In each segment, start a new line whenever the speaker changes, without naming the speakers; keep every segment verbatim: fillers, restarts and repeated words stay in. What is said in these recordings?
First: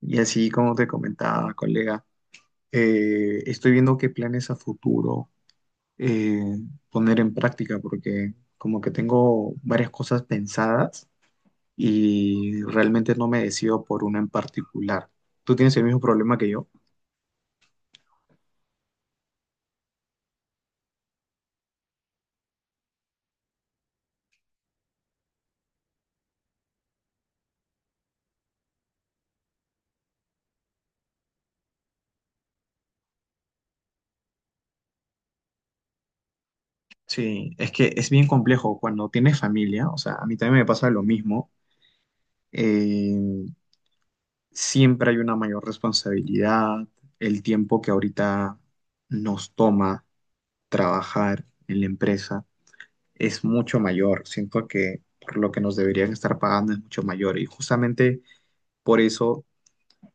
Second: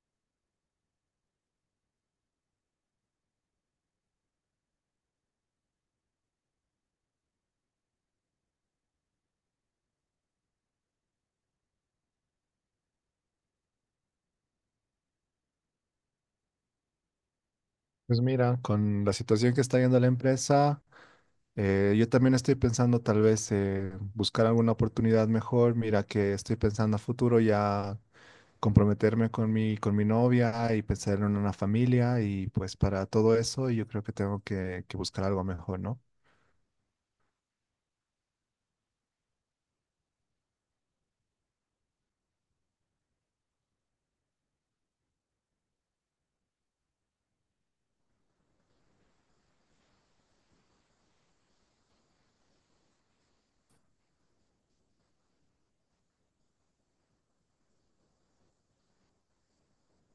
Y así como te comentaba, colega, eh, estoy viendo qué planes a futuro eh, poner en práctica, porque como que tengo varias cosas pensadas y realmente no me decido por una en particular. ¿Tú tienes el mismo problema que yo?
Pues mira, con la situación que está viendo la empresa, eh, yo también estoy pensando tal vez eh, buscar alguna oportunidad mejor. Mira que estoy pensando a futuro ya comprometerme con mi, con mi novia y pensar en una familia y pues para todo eso yo creo que tengo que, que buscar algo mejor, ¿no?
Sí, es que es bien complejo cuando tienes familia, o sea, a mí también me pasa lo mismo, eh, siempre hay una mayor responsabilidad, el tiempo que ahorita nos toma trabajar en la empresa es mucho mayor. Siento que por lo que nos deberían estar pagando es mucho mayor y justamente por eso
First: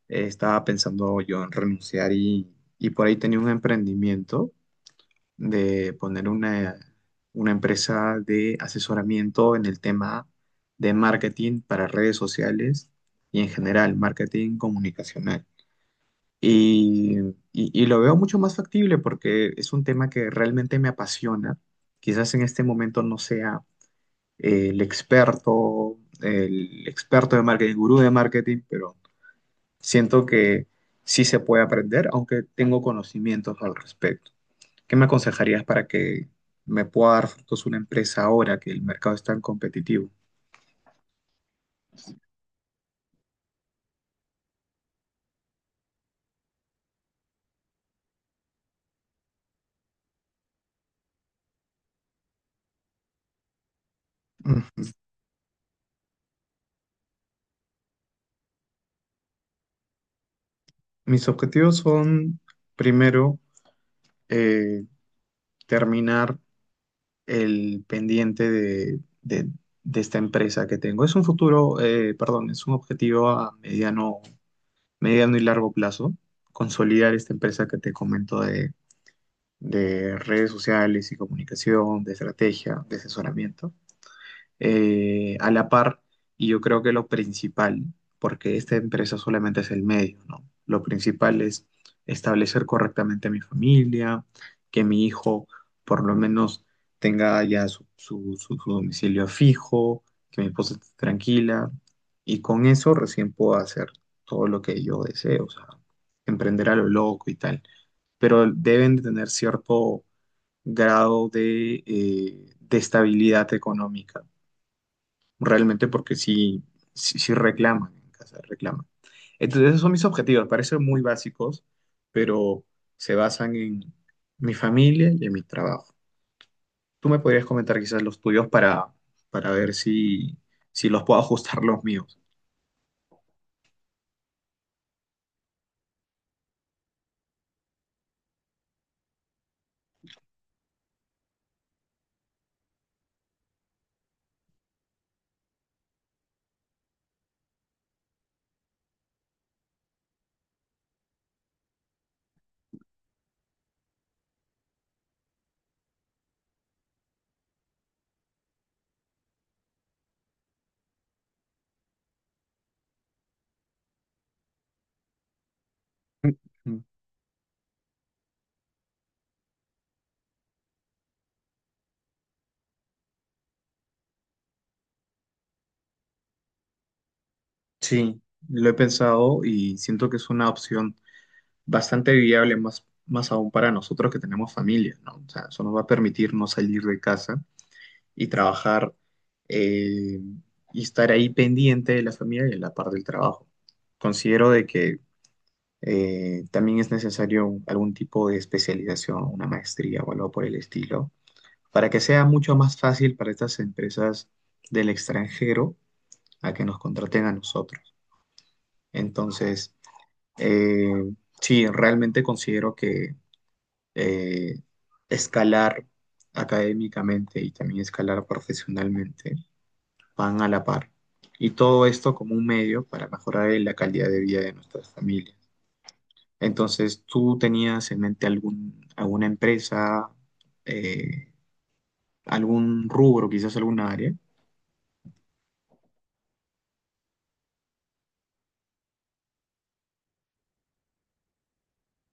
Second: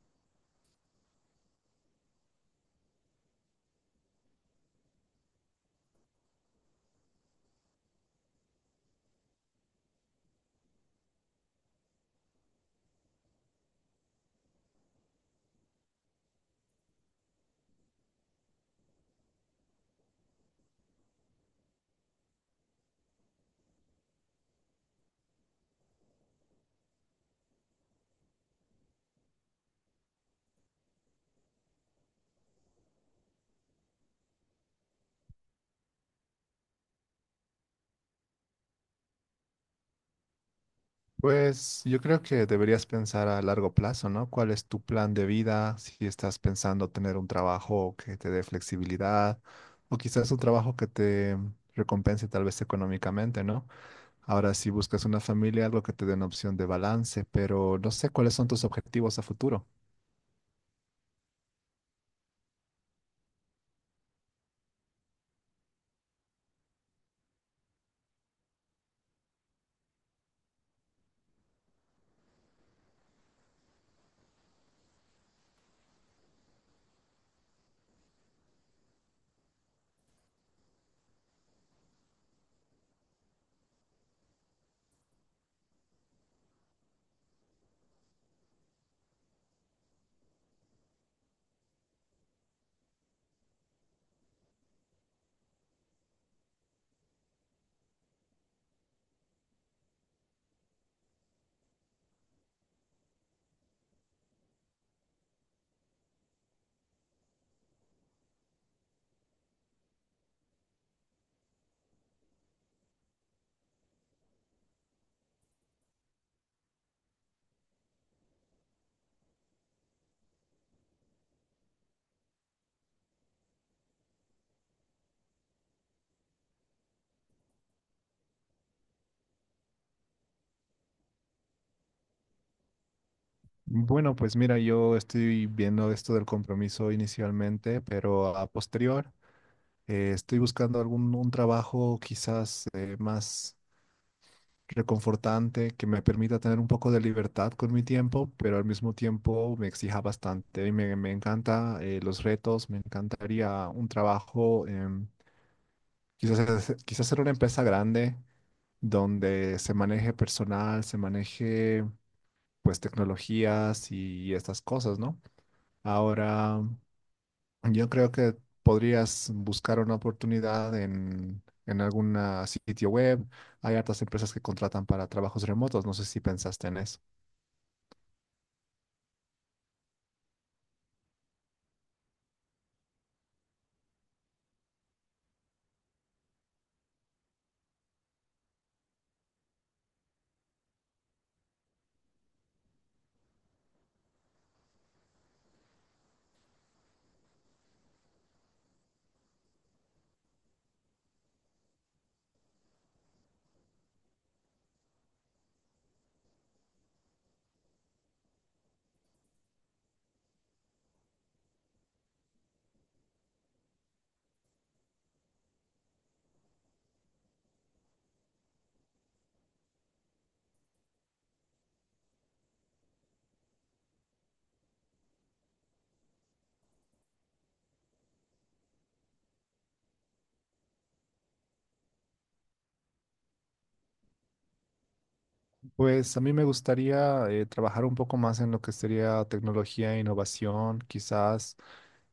eh, estaba pensando yo en renunciar y, y por ahí tenía un emprendimiento de poner una, una empresa de asesoramiento en el tema de marketing para redes sociales y en general marketing comunicacional. Y, y, y lo veo mucho más factible porque es un tema que realmente me apasiona. Quizás en este momento no sea el experto, el experto de marketing, el gurú de marketing, pero siento que sí se puede aprender, aunque tengo conocimientos al respecto. ¿Qué me aconsejarías para que me pueda dar frutos una empresa ahora que el mercado es tan competitivo?
Pues yo creo que deberías pensar a largo plazo, ¿no? ¿Cuál es tu plan de vida? Si estás pensando tener un trabajo que te dé flexibilidad o quizás un trabajo que te recompense tal vez económicamente, ¿no? Ahora, si
Mm.
buscas una familia, algo que te dé una opción de balance, pero no sé cuáles son tus objetivos a futuro.
Mis objetivos son, primero, eh, terminar el pendiente de, de- de esta empresa que tengo. Es un futuro, eh, perdón, es un objetivo a mediano mediano y largo plazo, consolidar esta empresa que te comento de, de redes sociales y comunicación, de estrategia, de asesoramiento eh, a la par y yo creo que lo principal, porque esta empresa solamente es el medio, ¿no? Lo principal es establecer correctamente a mi familia, que mi hijo por lo menos tenga ya su, su- su- su domicilio fijo, que mi esposa esté tranquila y con eso recién puedo hacer todo lo que yo deseo, o sea, emprender a lo loco y tal, pero deben de tener cierto grado de, eh, de estabilidad económica realmente porque sí, sí, sí reclaman en casa, reclaman. Entonces, esos son mis objetivos, parecen muy básicos, pero se basan en mi familia y en mi trabajo. Tú me podrías comentar quizás los tuyos para, para ver si, si los puedo ajustar los míos.
Bueno, pues mira, yo estoy viendo esto del compromiso inicialmente, pero a posterior eh, estoy buscando algún un trabajo quizás eh, más reconfortante, que me permita tener un poco de libertad con mi tiempo, pero al mismo tiempo me exija bastante. Y me, me encanta eh, los retos, me encantaría un trabajo, em, quizás, hacer- quizás ser una empresa grande donde se maneje personal, se maneje pues tecnologías y, estas cosas, ¿no? Ahora...
Mm.
Yo creo que podrías buscar una oportunidad en, en algún sitio web. Hay hartas empresas que contratan para trabajos remotos. No sé si pensaste en eso.
Sí, lo he pensado y siento que es una opción bastante viable, más, más aún para nosotros que tenemos familia, ¿no? O sea, eso nos va a permitir no salir de casa y trabajar eh, y estar ahí pendiente de la familia y de la parte del trabajo. Considero de que eh, también es necesario un- algún tipo de especialización, una maestría o algo por el estilo, para que sea mucho más fácil para estas empresas del extranjero a que nos contraten a nosotros. Entonces, eh, sí, realmente considero que eh, escalar académicamente y también escalar profesionalmente van a la par. Y todo esto como un medio para mejorar la calidad de vida de nuestras familias. Entonces, ¿tú tenías en mente algún, alguna empresa, eh, algún rubro, quizás alguna área?
Pues a mí me gustaría eh, trabajar un poco más en lo que sería tecnología e innovación. Quizás,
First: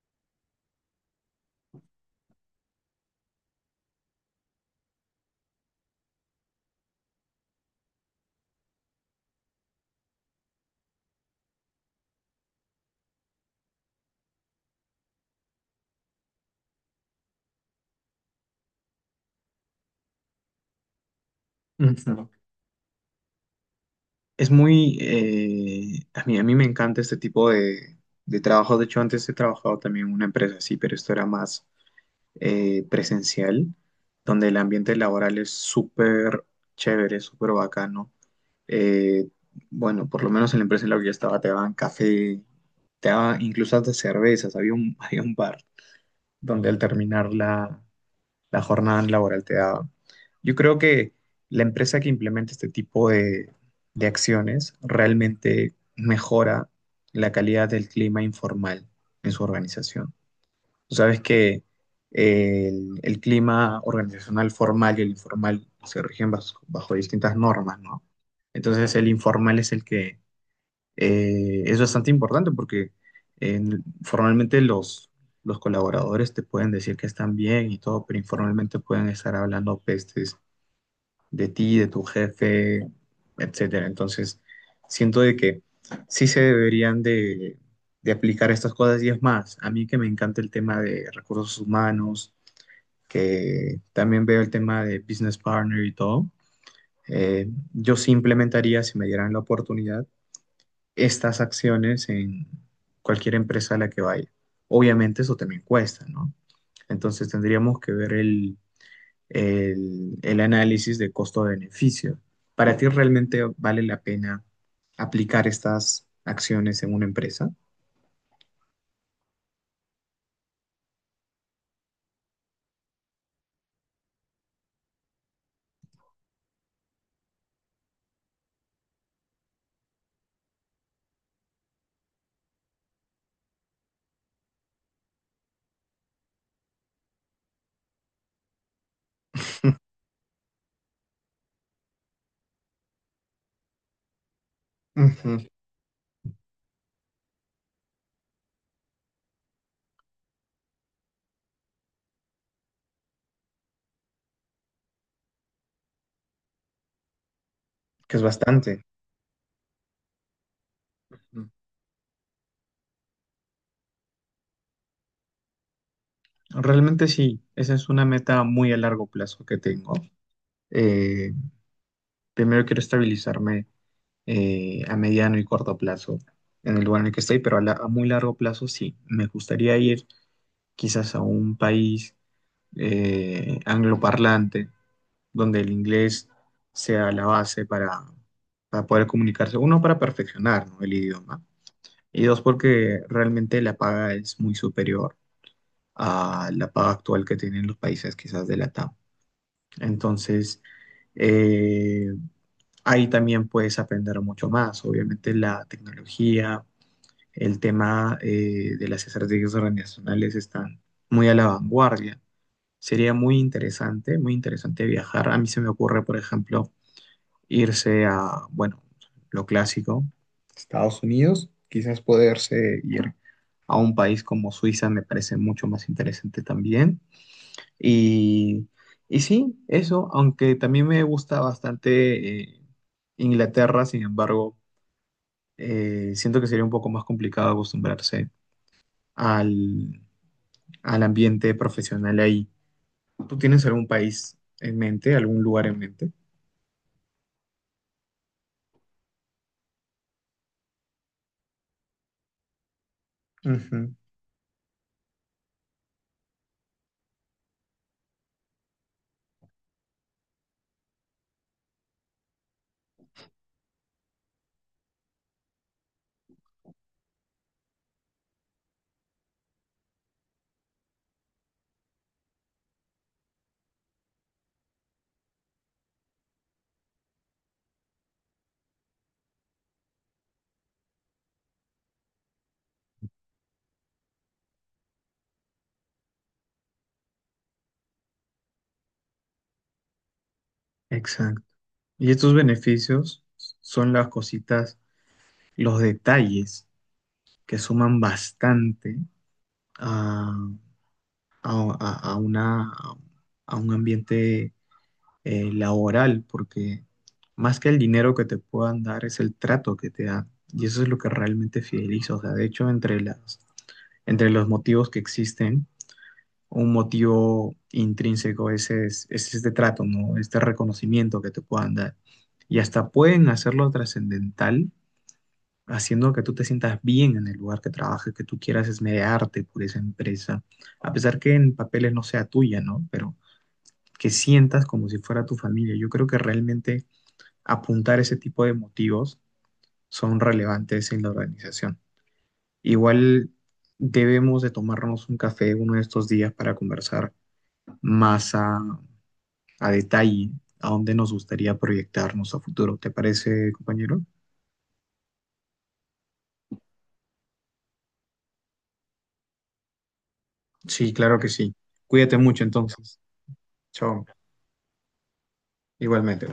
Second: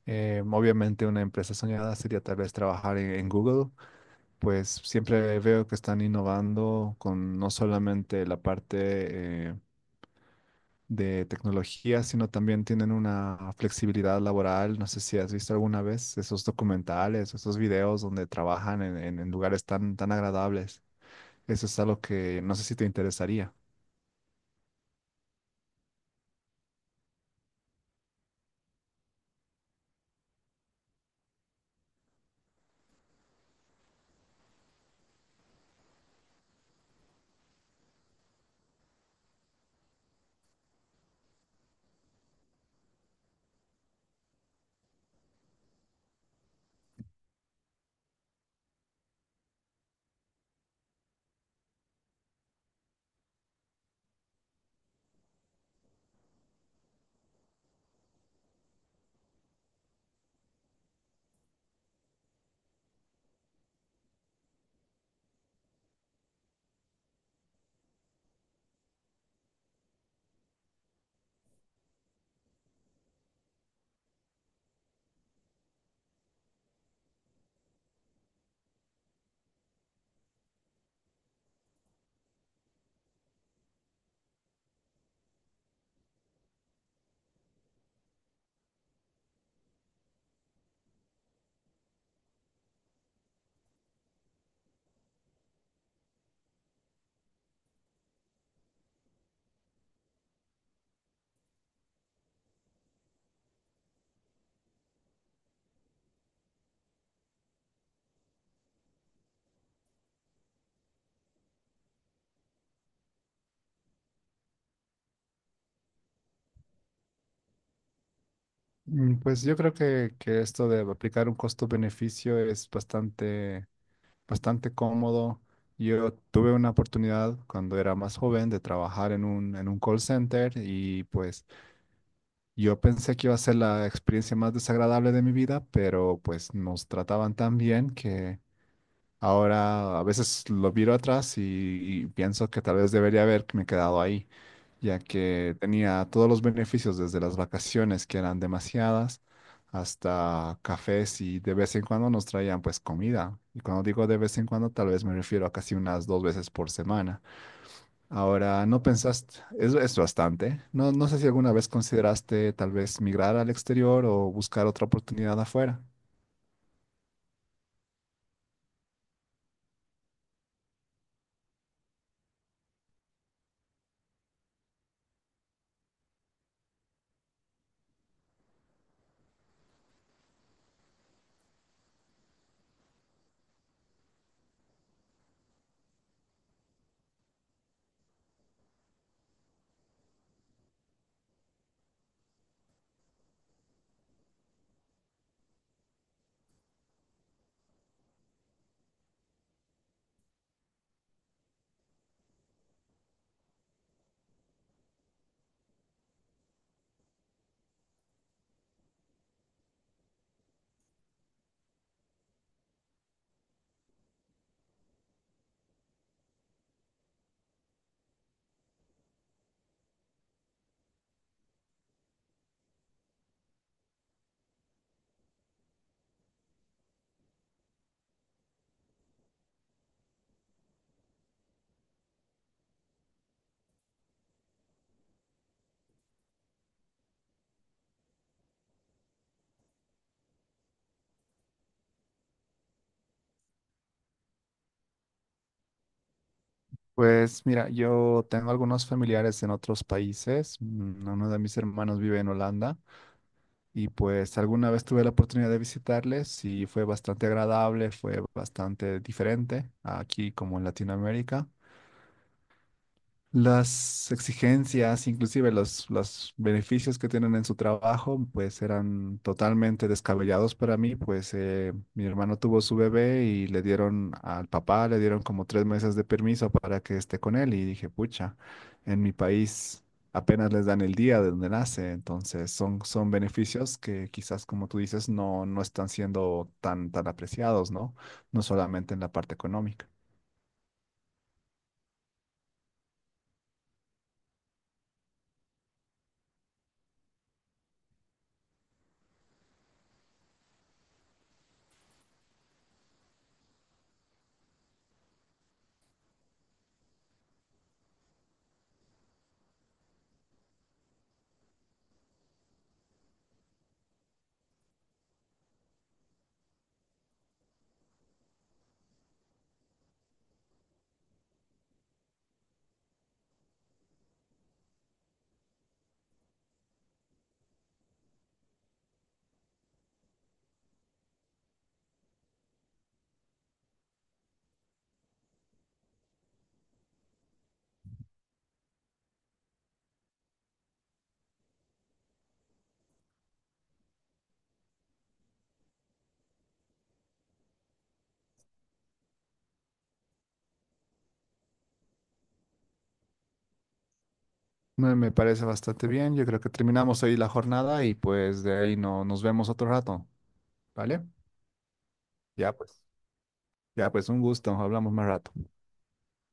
eh, obviamente, una empresa soñada sería tal vez trabajar en, en Google. Pues siempre veo que están innovando con no solamente la parte... eh, de tecnología, sino también tienen una flexibilidad laboral. No sé si has visto alguna vez esos documentales, esos videos donde trabajan en, en- en lugares tan, tan agradables. Eso es algo
Ujú.
que no sé si te interesaría.
Es muy, eh, a mí, a mí me encanta este tipo de, de trabajo. De hecho, antes he trabajado también en una empresa así, pero esto era más eh, presencial, donde el ambiente laboral es súper chévere, súper bacano. eh, bueno, por lo menos en la empresa en la que yo estaba te daban café, te daban incluso hasta cervezas, había un, había un bar donde al terminar la, la jornada laboral te daban. Yo creo que la empresa que implementa este tipo de, de acciones realmente mejora la calidad del clima informal en su organización. Tú sabes que eh, el, el clima organizacional formal y el informal se rigen bas- bajo, distintas normas, ¿no? Entonces el informal es el que eh, es bastante importante porque en- formalmente los, los colaboradores te pueden decir que están bien y todo, pero informalmente pueden estar hablando pestes de ti, de tu jefe, etcétera. Entonces, siento de que sí se deberían de, de aplicar estas cosas y es más, a mí que me encanta el tema de recursos humanos, que también veo el tema de business partner y todo, eh, yo sí implementaría, si me dieran la oportunidad, estas acciones en cualquier empresa a la que vaya. Obviamente eso también cuesta, ¿no? Entonces tendríamos que ver el, el, el análisis de costo-beneficio. ¿Para ti realmente vale la pena aplicar estas acciones en una empresa?
Mm, pues yo creo que, que esto de aplicar un costo-beneficio es bastante, bastante cómodo. Yo tuve una oportunidad cuando era más joven de trabajar en un, en un call center y pues yo pensé que iba a ser la experiencia más desagradable de mi vida, pero pues nos trataban tan bien que ahora a veces lo miro atrás y, y pienso que tal vez debería haberme quedado ahí, ya
Ujú.
que tenía todos los beneficios desde las vacaciones, que eran demasiadas, hasta cafés y de vez en cuando nos traían pues comida. Y cuando digo de vez en cuando, tal vez me refiero a casi unas dos veces por semana.
Que es
Ahora,
bastante.
¿no pensaste? Es, es bastante. No, no sé si
Ujú.
alguna vez consideraste tal vez migrar al exterior o buscar otra oportunidad afuera.
Realmente sí, esa es una meta muy a largo plazo que tengo. Eh, primero quiero estabilizarme eh, a mediano y corto plazo en el lugar en el que estoy, pero a, la- a muy largo plazo sí. Me gustaría ir quizás a un país eh, angloparlante donde el inglés sea la base para, para poder comunicarse. Uno, para perfeccionar, ¿no? El idioma. Y dos, porque realmente la paga es muy superior a la paga actual que tienen los países quizás de la T A M. Entonces, eh, ahí también puedes aprender mucho más. Obviamente la tecnología, el tema eh, de las estrategias organizacionales están muy a la vanguardia. Sería muy interesante, muy interesante viajar. A mí se me ocurre, por ejemplo, irse a, bueno, lo clásico, Estados Unidos, quizás poderse ir a un país como Suiza me parece mucho más interesante también. Y, y sí, eso, aunque también me gusta bastante eh, Inglaterra, sin embargo, eh, siento que sería un poco más complicado acostumbrarse al, al ambiente profesional ahí. ¿Tú tienes algún país en mente, algún lugar en mente?
Pues mira, yo tengo algunos familiares en otros países. Mm, uno de mis hermanos vive en Holanda y
Ujú.
pues alguna vez tuve la oportunidad de visitarles y fue bastante agradable, fue bastante diferente aquí como en Latinoamérica. Las exigencias, inclusive los, los beneficios que tienen en su trabajo, pues eran totalmente descabellados para mí, pues eh, mi hermano tuvo su bebé y le dieron al papá, le dieron como tres meses de permiso para que esté con él y dije, pucha, en mi país apenas les dan el día de donde nace, entonces son, son beneficios que quizás, como tú dices, no, no están siendo tan, tan apreciados, ¿no? No solamente en la parte económica.
Exacto. Y estos beneficios son las cositas, los detalles que suman bastante a, a- a- a una, a un ambiente eh, laboral, porque más que el dinero que te puedan dar es el trato que te dan. Y eso es lo que realmente fideliza. O sea, de hecho, entre las, entre los motivos que existen, un motivo intrínseco es, es, es este trato, ¿no? Este reconocimiento que te puedan dar. Y hasta pueden hacerlo trascendental haciendo que tú te sientas bien en el lugar que trabajes que tú quieras esmerarte por esa empresa, a pesar que en papeles no sea tuya, ¿no? Pero que sientas como si fuera tu familia. Yo creo que realmente apuntar ese tipo de motivos son relevantes en la organización. Igual debemos de tomarnos un café uno de estos días para conversar más a, a detalle a dónde nos gustaría proyectarnos a futuro. ¿Te parece, compañero?
Me, me parece bastante bien. Yo creo que terminamos ahí la jornada y pues de ahí no, nos vemos otro rato,
Sí,
¿vale?
claro que sí. Cuídate mucho
Ya pues,
entonces.
ya
Chao.
pues, un gusto. Hablamos más rato.
Igualmente.